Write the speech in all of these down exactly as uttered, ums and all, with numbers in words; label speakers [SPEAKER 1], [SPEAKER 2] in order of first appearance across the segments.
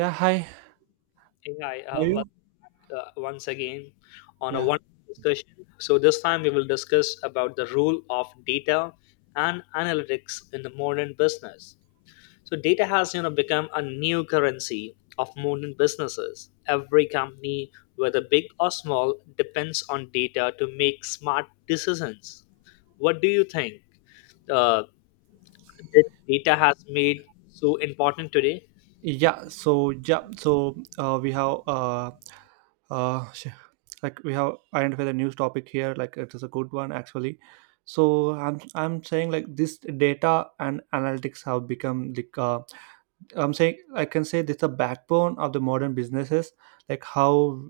[SPEAKER 1] Yeah, hi.
[SPEAKER 2] Hey, hi,
[SPEAKER 1] How
[SPEAKER 2] uh,
[SPEAKER 1] are you?
[SPEAKER 2] welcome back uh, once again on a
[SPEAKER 1] Yeah.
[SPEAKER 2] wonderful discussion. So this time we will discuss about the role of data and analytics in the modern business. So data has you know become a new currency of modern businesses. Every company, whether big or small, depends on data to make smart decisions. What do you think uh, that data has made so important today?
[SPEAKER 1] Yeah, so yeah, so uh, we have uh uh sh- like we have identified a news topic here, like it is a good one actually. So I'm I'm saying like this data and analytics have become like, uh, I'm saying I can say this the backbone of the modern businesses, like how,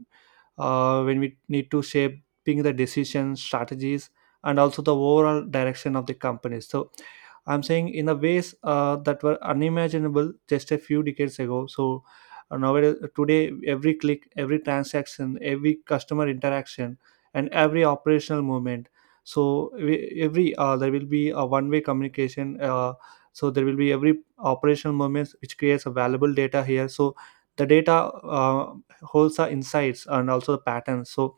[SPEAKER 1] uh, when we need to shaping the decision strategies and also the overall direction of the company. So I'm saying in a ways uh, that were unimaginable just a few decades ago. So uh, nowadays today every click, every transaction, every customer interaction, and every operational movement, so we- every uh, there will be a one way communication, uh, so there will be every operational moments which creates a valuable data here. So the data, uh, holds the insights and also the patterns. So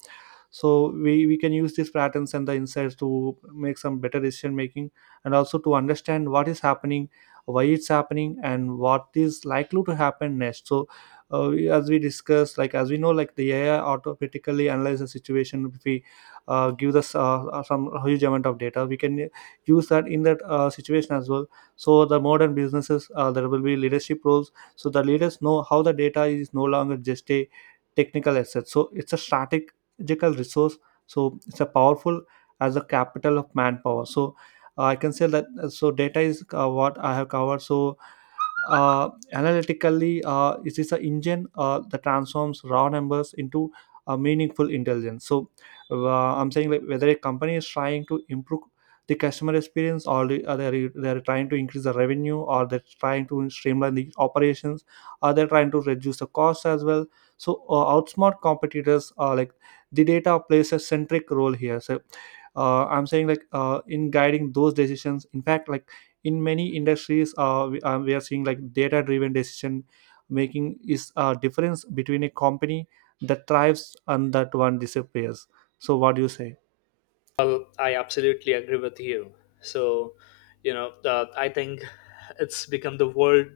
[SPEAKER 1] so we, we can use these patterns and the insights to make some better decision making and also to understand what is happening, why it's happening, and what is likely to happen next. So uh, we- as we discussed, like as we know, like the A I automatically analyze the situation if we uh, give us uh, uh, some huge amount of data, we can use that in that uh, situation as well. So the modern businesses, uh, there will be leadership roles. So the leaders know how the data is no longer just a technical assets. So it's a strategical resource. So it's a powerful as a capital of manpower. So uh, I can say that. uh, So data is uh, what I have covered. So uh, analytically, uh, it is an engine uh, that transforms raw numbers into a meaningful intelligence. So uh, I'm saying like whether a company is trying to improve the customer experience, or the- or they're, they're trying to increase the revenue, or they're trying to streamline the operations, or they're trying to reduce the cost as well, so uh, outsmart competitors are like the data plays a centric role here. So uh, I'm saying like, uh, in guiding those decisions. In fact, like in many industries, uh, we, uh, we are seeing like data driven decision making is a difference between a company that thrives and that one disappears. So what do you say?
[SPEAKER 2] Well, I absolutely agree with you. So, you know, uh, I think it's become the world.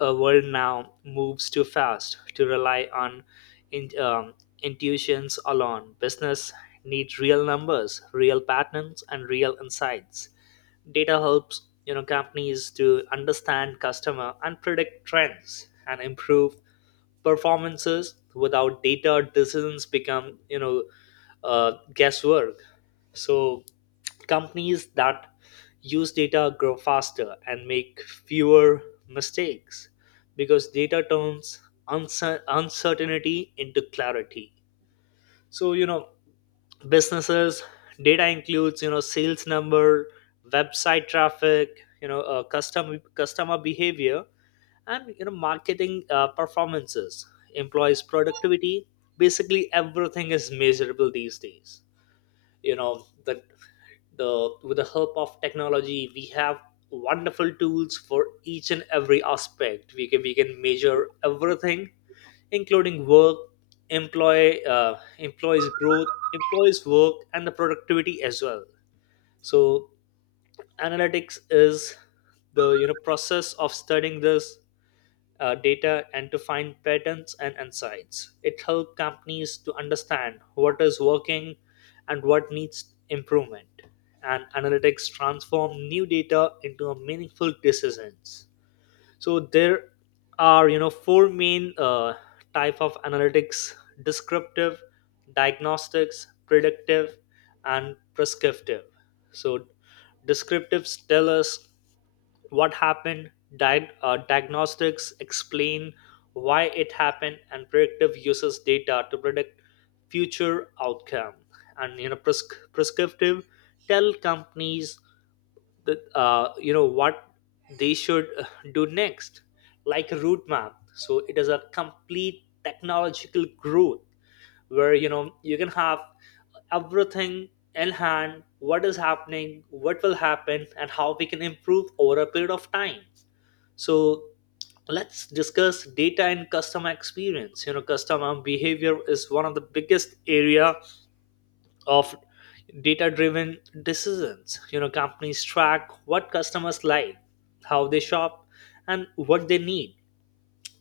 [SPEAKER 2] A world now moves too fast to rely on in, um, intuitions alone. Business needs real numbers, real patterns, and real insights. Data helps you know companies to understand customer and predict trends and improve performances. Without data, decisions become you know uh, guesswork. So companies that use data grow faster and make fewer mistakes because data turns uncer- uncertainty into clarity. So you know businesses data includes you know sales number, website traffic, you know uh, custom customer behavior, and you know marketing uh, performances, employees productivity. Basically everything is measurable these days. You know the the with the help of technology we have wonderful tools for each and every aspect. We can we can measure everything including work, employee uh, employees growth, employees work, and the productivity as well. So analytics is the you know process of studying this uh, data and to find patterns and insights. It helps companies to understand what is working and what needs improvement. And analytics transform new data into a meaningful decisions. So there are you know four main uh, type of analytics: descriptive, diagnostics, predictive, and prescriptive. So descriptives tell us what happened, di- uh, diagnostics explain why it happened, and predictive uses data to predict future outcome, and you know pres- prescriptive tell companies the uh, you know what they should uh, do next, like a route map. So it is a complete technological growth where you know you can have everything in hand: what is happening, what will happen, and how we can improve over a period of time. So let's discuss data and customer experience. You know customer behavior is one of the biggest area of data driven decisions. You know companies track what customers like, how they shop, and what they need,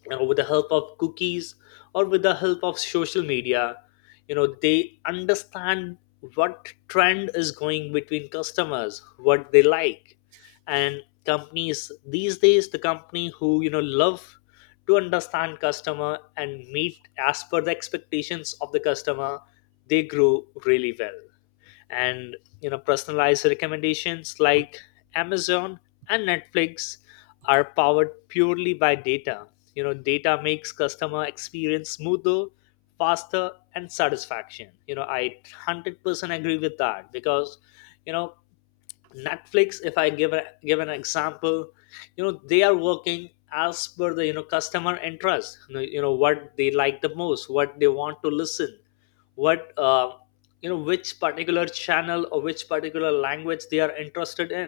[SPEAKER 2] you know with the help of cookies or with the help of social media. You know they understand what trend is going between customers, what they like. And companies these days, the company who you know love to understand customer and meet as per the expectations of the customer, they grow really well. And you know personalized recommendations like Amazon and Netflix are powered purely by data. You know data makes customer experience smoother, faster, and satisfaction. you know I one hundred percent agree with that because you know Netflix, if I give a give an example, you know they are working as per the you know customer interest. you know you know, what they like the most, what they want to listen, what uh, you know which particular channel or which particular language they are interested in.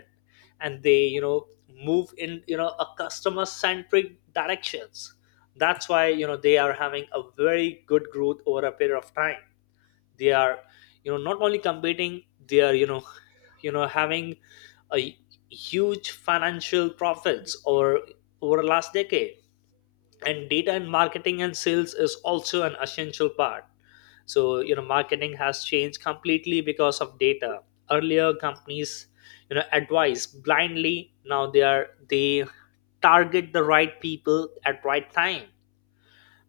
[SPEAKER 2] And they you know move in you know a customer centric directions. That's why you know they are having a very good growth over a period of time. They are you know not only competing, they are you know you know having a huge financial profits over over the last decade. And data and marketing and sales is also an essential part. So you know marketing has changed completely because of data. Earlier companies you know advise blindly, now they are they target the right people at right time,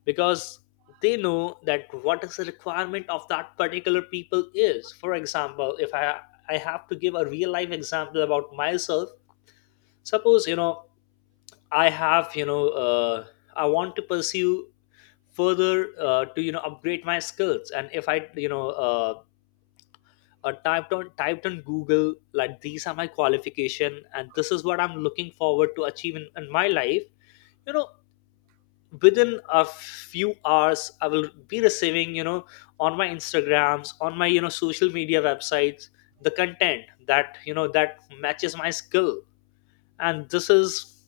[SPEAKER 2] because they know that what is the requirement of that particular people is. For example, if i i have to give a real life example about myself, suppose you know i have you know uh, I want to pursue further uh, to you know upgrade my skills, and if I you know uh, uh, typed on typed on Google like these are my qualification and this is what I'm looking forward to achieve in, in my life. you know Within a few hours I will be receiving you know on my Instagrams, on my you know social media websites, the content that you know that matches my skill. And this is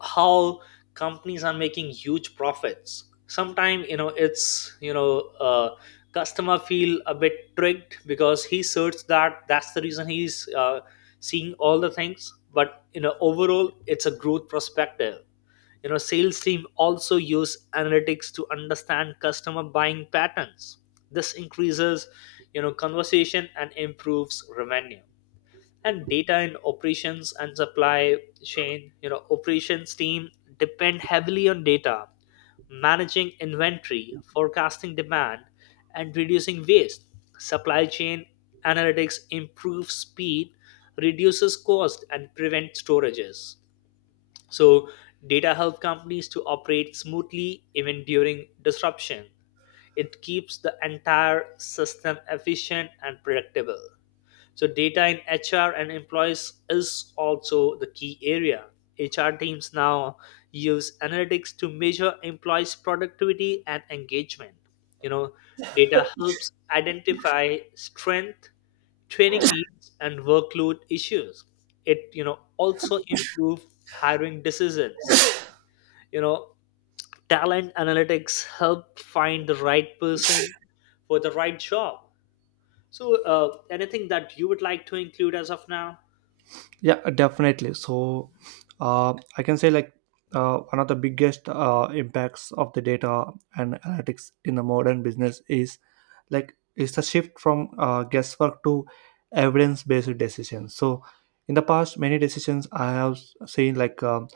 [SPEAKER 2] how companies are making huge profits. Sometimes you know it's you know uh, customer feel a bit tricked because he searched that, that's the reason he's uh, seeing all the things. But you know overall it's a growth perspective. You know sales team also use analytics to understand customer buying patterns. This increases you know conversation and improves revenue. And data and operations and supply chain, you know operations team depend heavily on data: managing inventory, forecasting demand, and reducing waste. Supply chain analytics improves speed, reduces cost, and prevents storages. So data help companies to operate smoothly even during disruption. It keeps the entire system efficient and predictable. So, data in H R and employees is also the key area. H R teams now use analytics to measure employees' productivity and engagement. You know, data helps identify strength, training needs, and workload issues. It, you know, also improve hiring decisions. You know, talent analytics help find the right person for the right job. So, uh, anything that you would like to include as of now?
[SPEAKER 1] Yeah, definitely. So uh, I can say like, uh, one of the biggest uh, impacts of the data and analytics in the modern business is like it's a shift from uh, guesswork to evidence-based decisions. So in the past, many decisions I have s- seen like, um,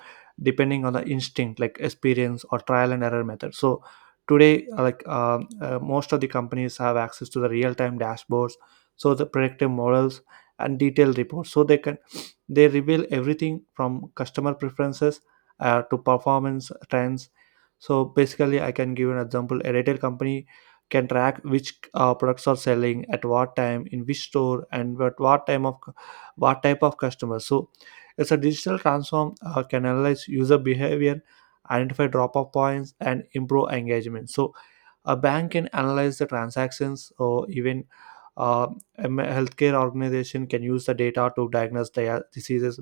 [SPEAKER 1] depending on the instinct, like experience or trial and error method. So today, uh, like um, uh, most of the companies have access to the real-time dashboards, so the predictive models and detailed reports, so they can they reveal everything from customer preferences, uh, to performance trends. So basically, I can give an example. A retail company can track which uh, products are selling at what time, in which store, and at what time of what type of customer. So it's a digital transform uh, can analyze user behavior, identify drop off points, and improve engagement. So a bank can analyze the transactions, or even uh, a m- healthcare organization can use the data to diagnose dia- diseases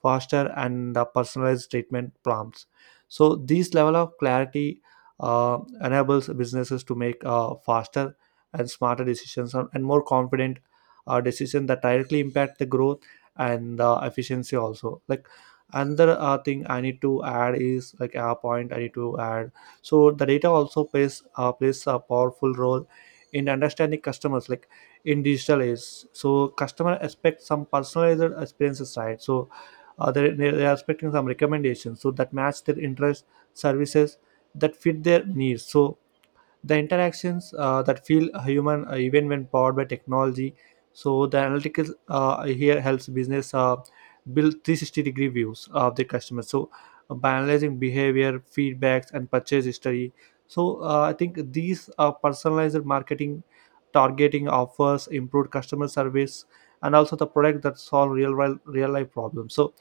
[SPEAKER 1] faster and uh, personalized treatment prompts. So this level of clarity uh, enables businesses to make uh, faster and smarter decisions, and and more confident uh, decisions that directly impact the growth and uh, efficiency also. Like another uh, thing I need to add is like a point I need to add. So the data also plays uh, plays a powerful role in understanding customers, like in digital age. So customer expect some personalized experiences, right? So uh, they they are expecting some recommendations so that match their interests, services that fit their needs. So the interactions uh, that feel human, uh, even when powered by technology. So the analytics uh, here helps business uh, build three hundred sixty degree views of the customer. So uh, by analyzing behavior feedbacks and purchase history. So uh, I think these uh, personalized marketing, targeting offers, improved customer service, and also the product that solve real real life problems. So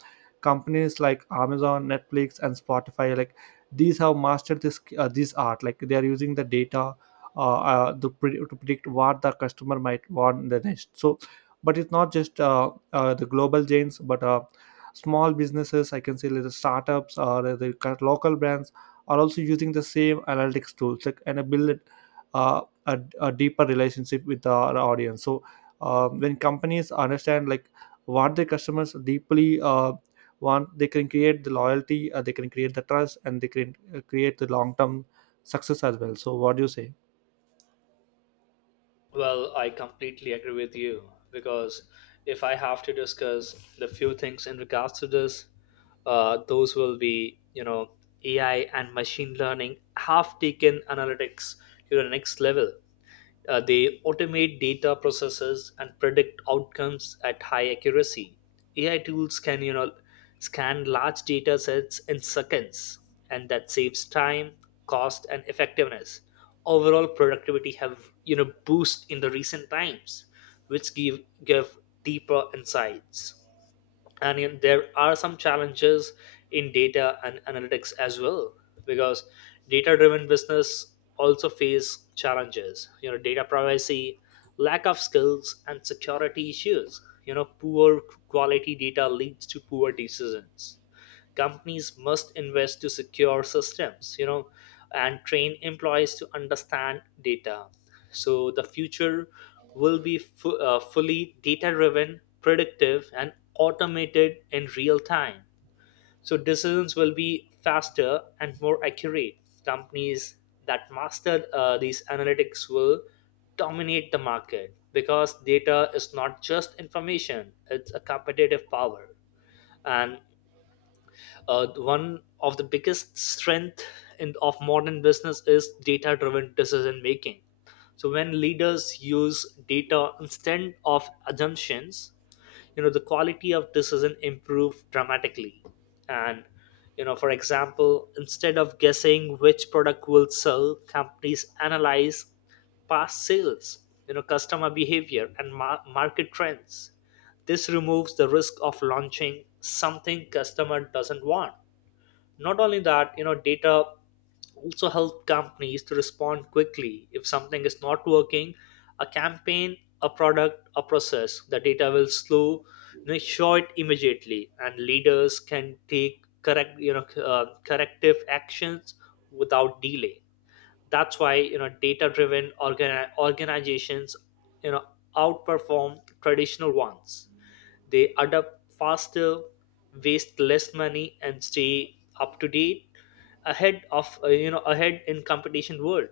[SPEAKER 1] companies like Amazon, Netflix, and Spotify, like these have mastered this, uh, this art. Like they are using the data, uh, uh, to, pre- to predict what the customer might want in the next. So but it's not just uh, uh, the global giants, but uh, small businesses, I can say, like the startups or the the cur- local brands are also using the same analytics tools, like and build uh, a, a deeper relationship with the audience. So uh, when companies understand like what their customers deeply, uh, one they can create the loyalty, uh, they can create the trust, and they can uh, create the long term success as well. So what do you say?
[SPEAKER 2] Well, I completely agree with you, because if I have to discuss the few things in regards to this, uh, those will be, you know, A I and machine learning have taken analytics to the next level. Uh, they automate data processes and predict outcomes at high accuracy. A I tools can you know scan large data sets in seconds, and that saves time, cost, and effectiveness. Overall productivity have you know boost in the recent times, which give give deeper insights. And yet there are some challenges in data and analytics as well, because data driven business also face challenges. You know data privacy, lack of skills, and security issues. You know poor quality data leads to poor decisions. Companies must invest to secure systems, you know and train employees to understand data. So the future will be fu- uh, fully data driven, predictive, and automated in real time. So decisions will be faster and more accurate. Companies that master uh, these analytics will dominate the market, because data is not just information, it's a competitive power. And uh, one of the biggest strength in, of modern business is data driven decision making. So when leaders use data instead of assumptions, you know the quality of decision improve dramatically. And you know for example, instead of guessing which product will sell, companies analyze past sales, you know customer behavior and mar- market trends. This removes the risk of launching something customer doesn't want. Not only that, you know, data also help companies to respond quickly. If something is not working, a campaign, a product, a process, the data will slow, you know, show it immediately, and leaders can take correct, you know, uh, corrective actions without delay. That's why you know data-driven organi- organizations, you know, outperform traditional ones. They adapt faster, waste less money, and stay up to date ahead of uh, you know ahead in competition world.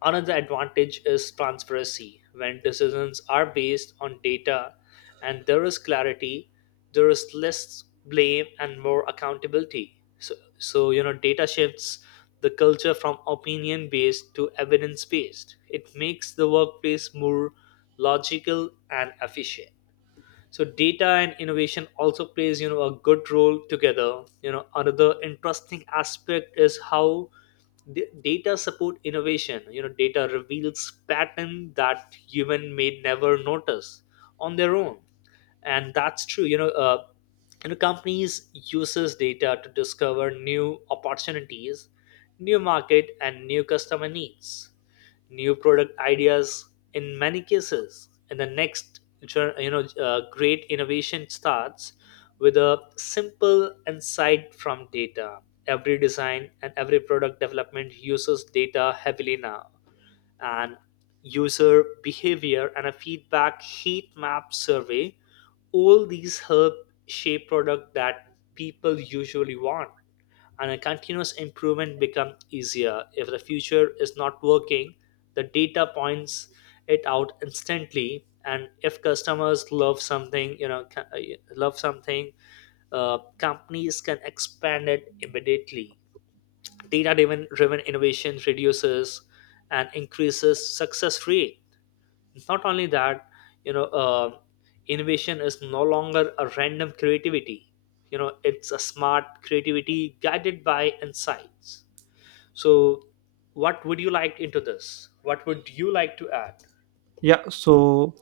[SPEAKER 2] Another advantage is transparency. When decisions are based on data and there is clarity, there is less blame and more accountability. So, so you know, data shifts the culture from opinion based to evidence based. It makes the workplace more logical and efficient. So data and innovation also plays you know a good role together. You know another interesting aspect is how d- data support innovation. You know data reveals pattern that human may never notice on their own. And that's true. You know uh, you know companies uses data to discover new opportunities, new market and new customer needs, new product ideas. In many cases, in the next jour- you know uh, great innovation starts with a simple insight from data. Every design and every product development uses data heavily now. And user behavior and a feedback heat map survey, all these help shape product that people usually want. And a continuous improvement become easier. If the future is not working, the data points it out instantly. And if customers love something, you know ca- uh, love something, uh, companies can expand it immediately. Data driven driven innovation reduces and increases success rate. It's not only that, you know, uh, innovation is no longer a random creativity. You know, it's a smart creativity guided by insights. So, what would you like into this? What would you like to add?
[SPEAKER 1] Yeah, so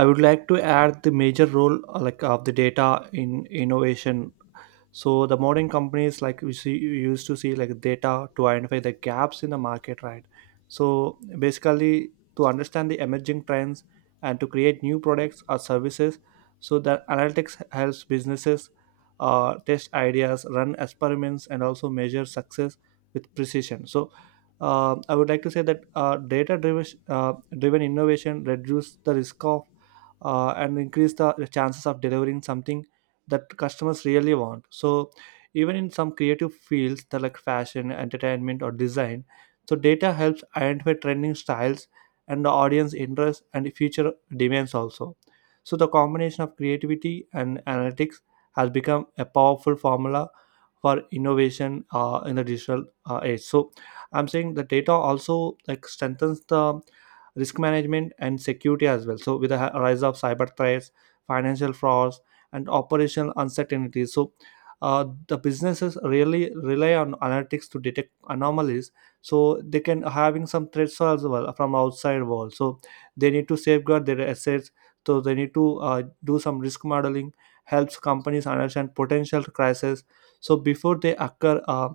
[SPEAKER 1] I would like to add the major role uh, like of the data in innovation. So the modern companies, like we see you used to see like data to identify the gaps in the market, right? So basically to understand the emerging trends and to create new products or services. So the analytics helps businesses uh, test ideas, run experiments, and also measure success with precision. So uh, I would like to say that uh, data driven uh, driven innovation reduce the risk of, uh, and increase the chances of delivering something that customers really want. So even in some creative fields, that like fashion, entertainment, or design, so data helps identify trending styles and the audience interest and future demands also. So the combination of creativity and analytics has become a powerful formula for innovation uh, in the digital uh, age. So I'm saying the data also like strengthens the risk management and security as well. So with the hi- rise of cyber threats, financial frauds, and operational uncertainty. So uh, the businesses really rely on analytics to detect anomalies, so they can having some threats as well from outside world. So they need to safeguard their assets, so they need to uh, do some risk modeling, helps companies understand potential crises, so before they occur, uh,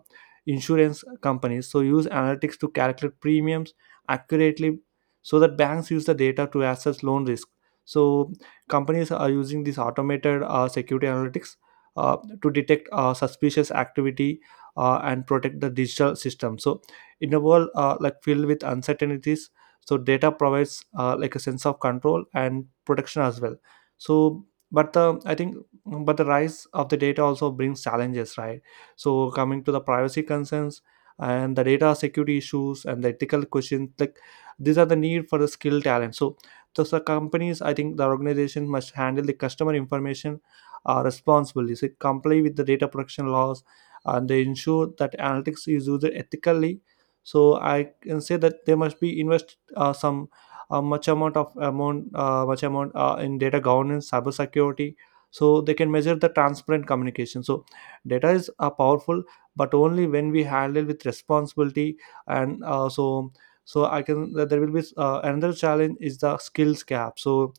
[SPEAKER 1] insurance companies so use analytics to calculate premiums accurately, so that banks use the data to assess loan risk. So companies are using these automated uh, security analytics, uh, to detect uh, suspicious activity, uh, and protect the digital system. So in a world uh, like filled with uncertainties, so data provides, uh, like a sense of control and protection as well. So but the, I think but the rise of the data also brings challenges, right? So coming to the privacy concerns and the data security issues and the ethical questions, like these are the need for the skill talent. So so, so companies, I think the organization must handle the customer information uh, responsibly. So comply with the data protection laws, and they ensure that analytics is used ethically. So I can say that they must be invest uh, some uh, much amount of amount uh, much amount uh, in data governance, cybersecurity. So they can measure the transparent communication. So data is, uh, powerful, but only when we handle with responsibility. And uh, so so I can there will be uh, another challenge is the skills gap. So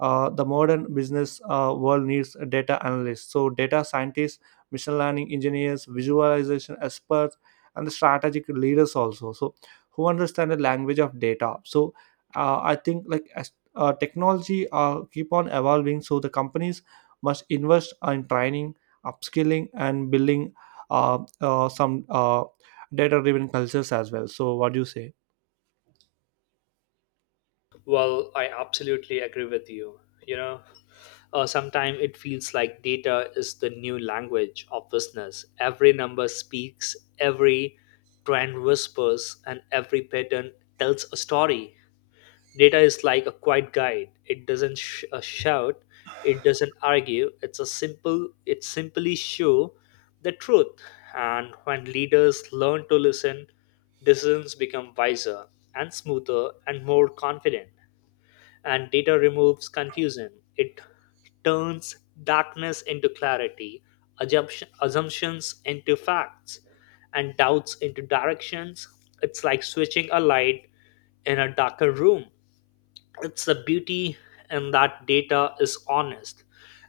[SPEAKER 1] uh, the modern business uh, world needs a data analysts, so data scientists, machine learning engineers, visualization experts, and the strategic leaders also. So who understand the language of data. So uh, I think like as uh, technology uh, keep on evolving, so the companies must invest in training, upskilling, and building uh, uh, some uh, data driven cultures as well. So what do you say?
[SPEAKER 2] Well, I absolutely agree with you. You know, uh, sometimes it feels like data is the new language of business. Every number speaks, every trend whispers, and every pattern tells a story. Data is like a quiet guide. It doesn't sh- uh, shout, it doesn't argue. It's a simple it simply show the truth. And when leaders learn to listen, decisions become wiser and smoother and more confident. And data removes confusion. It turns darkness into clarity, assumption- assumptions into facts, and doubts into directions. It's like switching a light in a darker room. It's the beauty and that data is honest,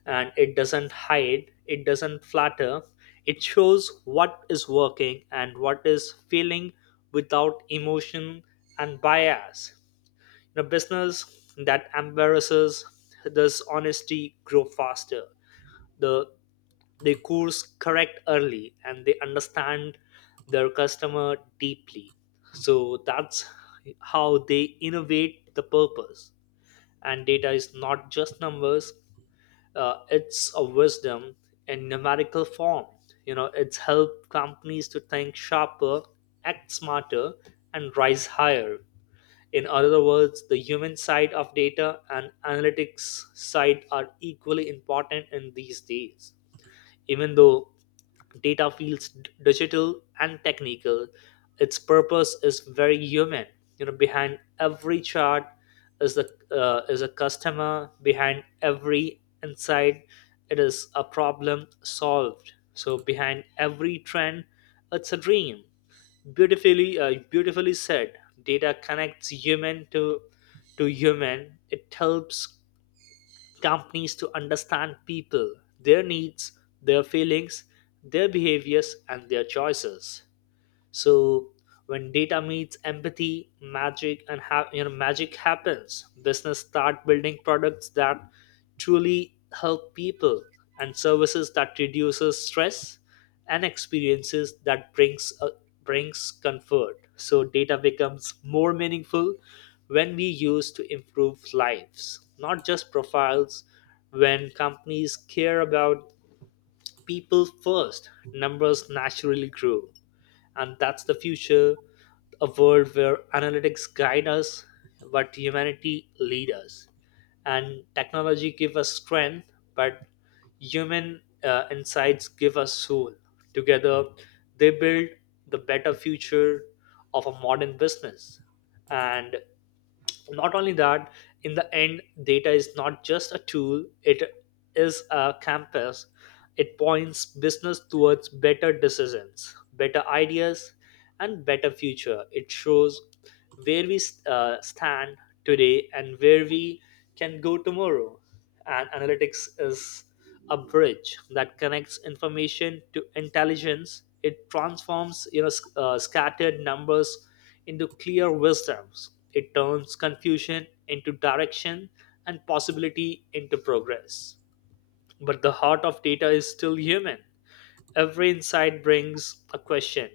[SPEAKER 2] and it doesn't hide, it doesn't flatter. It shows what is working and what is failing, without emotion and bias. In a business that embarrasses this honesty, grow faster. the they course correct early and they understand their customer deeply. So that's how they innovate the purpose. And data is not just numbers, uh, it's a wisdom in numerical form. You know it's helped companies to think sharper, act smarter, and rise higher. In other words, the human side of data and analytics side are equally important in these days. Even though data feels d- digital and technical, its purpose is very human. You know, behind every chart is the uh, is a customer. Behind every insight, it is a problem solved. So behind every trend, it's a dream. Beautifully, uh, beautifully said. Data connects human to to human. It helps companies to understand people, their needs, their feelings, their behaviors, and their choices. So when data meets empathy, magic and ha- you know magic happens. Business start building products that truly help people, and services that reduces stress, and experiences that brings uh, brings comfort. So data becomes more meaningful when we use to improve lives, not just profiles. When companies care about people first, numbers naturally grow, and that's the future, a world where analytics guide us but humanity lead us, and technology give us strength but human uh, insights give us soul. Together, they build the better future of a modern business. And not only that, in the end, data is not just a tool, it is a compass. It points business towards better decisions, better ideas, and better future. It shows where we uh, stand today and where we can go tomorrow. And analytics is a bridge that connects information to intelligence. It transforms, you know sc- uh, scattered numbers into clear wisdoms. It turns confusion into direction and possibility into progress. But the heart of data is still human. Every insight brings a question.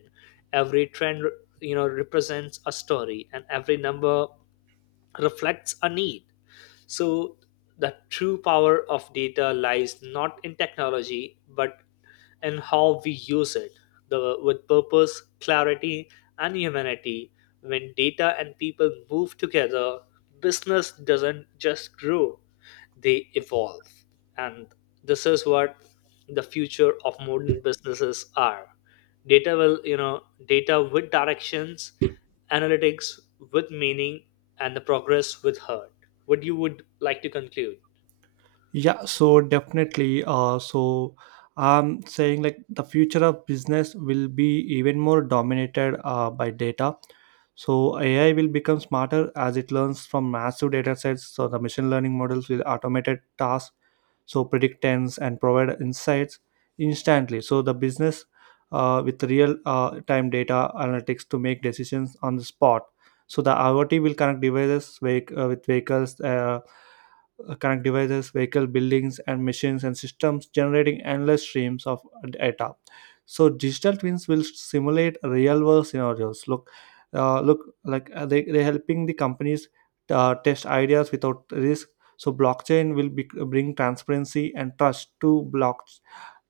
[SPEAKER 2] Every trend, you know represents a story, and every number reflects a need. So the true power of data lies not in technology but in how we use it the, with purpose, clarity, and humanity. When data and people move together, business doesn't just grow, they evolve. And this is what the future of modern businesses are. Data will, you know data with directions, analytics with meaning, and the progress with heart. What you would like to conclude?
[SPEAKER 1] Yeah, so definitely. Uh, so I'm saying like the future of business will be even more dominated uh, by data. So A I will become smarter as it learns from massive data sets. So the machine learning models will automate tasks, so predict trends and provide insights instantly. So the business uh, with real uh, time data analytics to make decisions on the spot. So the I o T will connect devices vehic- uh, with vehicles. Uh, uh, connect devices, vehicle, buildings, and machines and systems, generating endless streams of data. So digital twins will simulate real world scenarios. Look, uh, look like uh, they they're helping the companies uh, test ideas without risk. So blockchain will be, bring transparency and trust to block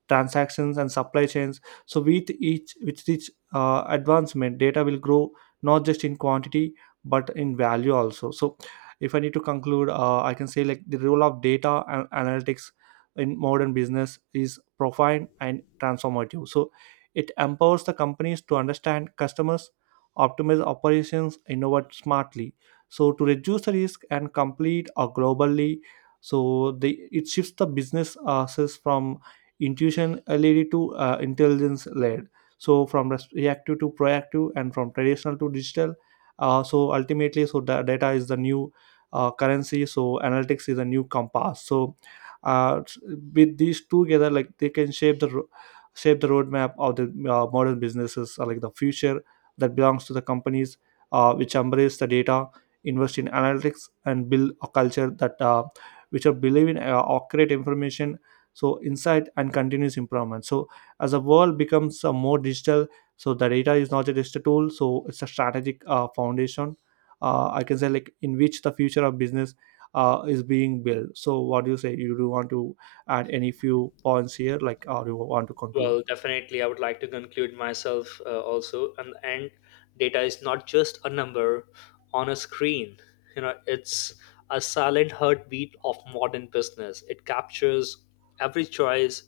[SPEAKER 1] transactions and supply chains. So with each with each uh, advancement, data will grow not just in quantity but in value also. So if I need to conclude, uh, I can say like the role of data and analytics in modern business is profound and transformative. So it empowers the companies to understand customers, optimize operations, innovate smartly, so to reduce the risk and complete or globally. So they it shifts the business uh, process from intuition, uh, led to uh, intelligence led, so from res- reactive to proactive, and from traditional to digital. Uh, so ultimately, so da- data is the new uh, currency. So analytics is a new compass. So uh, s- with these two together, like they can shape the ro- shape the roadmap of the uh, modern businesses, uh, like the future that belongs to the companies uh, which embrace the data, invest in analytics, and build a culture that, uh, which are believe in uh, accurate information, so insight and continuous improvement. So as the world becomes uh, more digital, so the data is not just a tool, so it's a strategic uh, foundation, uh, I can say, like in which the future of business uh, is being built. So what do you say? You do want to add any few points here, like, or you want to conclude?
[SPEAKER 2] Well, definitely I would like to conclude myself, uh, also. And and data is not just a number on a screen. You know, it's a silent heartbeat of modern business. It captures every choice,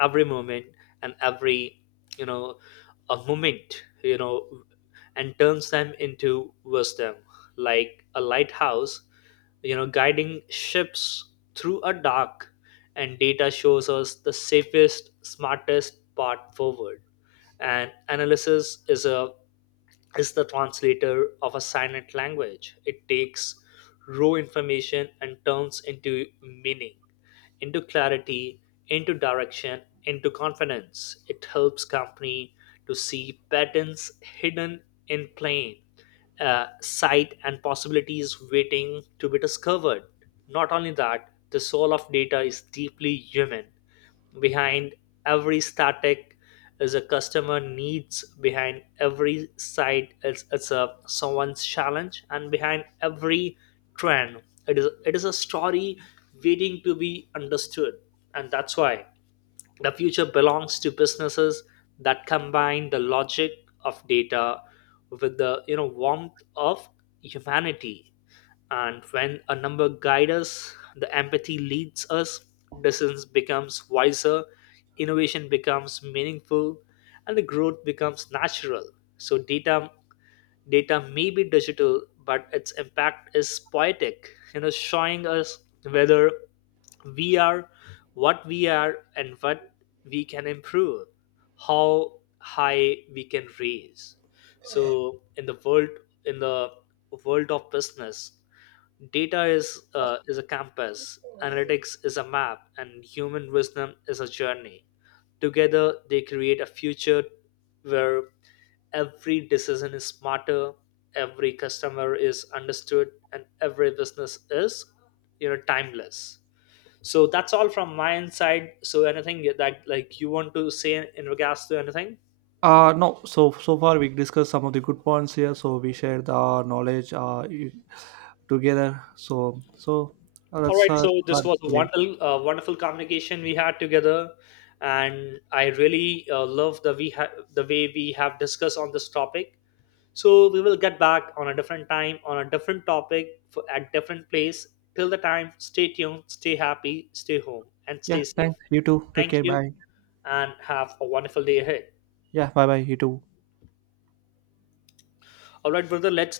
[SPEAKER 2] every moment, and every, you know a moment, you know, and turns them into wisdom. Like a lighthouse, you know, guiding ships through a dark. And data shows us the safest, smartest path forward. And analysis is a is the translator of a silent language. It takes raw information and turns into meaning, into clarity, into direction, into confidence. It helps company to see patterns hidden in plain uh, sight, and possibilities waiting to be discovered. Not only that, the soul of data is deeply human. Behind every static is a customer needs. Behind every site, it's, it's a someone's challenge. And behind every trend, it is it is a story waiting to be understood. And that's why the future belongs to businesses that combine the logic of data with the, you know warmth of humanity. And when a number guides us, the empathy leads us, decisions becomes wiser, innovation becomes meaningful, and the growth becomes natural. So data data may be digital, but its impact is poetic, you know, showing us whether we are what we are, and what we can improve, how high we can raise. So in the world in the world of business, data is uh, is a compass, analytics is a map, and human wisdom is a journey. Together, they create a future where every decision is smarter, every customer is understood, and every business is, you know, timeless. So that's all from my inside. So anything that like you want to say in regards to anything?
[SPEAKER 1] Uh no, so so far we discussed some of the good points here, so we shared the knowledge uh you- together. So so uh,
[SPEAKER 2] All
[SPEAKER 1] that's
[SPEAKER 2] right,
[SPEAKER 1] uh
[SPEAKER 2] so this
[SPEAKER 1] for
[SPEAKER 2] was a
[SPEAKER 1] today.
[SPEAKER 2] wonderful, uh, wonderful communication we had together, and I really uh, love the we ha- the way we have discussed on this topic. So we will get back on a different time on a different topic for, at different place. Till the time, stay tuned, stay happy, stay home, and
[SPEAKER 1] Yeah,
[SPEAKER 2] stay safe.
[SPEAKER 1] thanks. You too, take
[SPEAKER 2] Thank
[SPEAKER 1] care.
[SPEAKER 2] you,
[SPEAKER 1] Bye.
[SPEAKER 2] and have a wonderful day ahead.
[SPEAKER 1] Yeah, bye bye. You too.
[SPEAKER 2] All right, brother, let's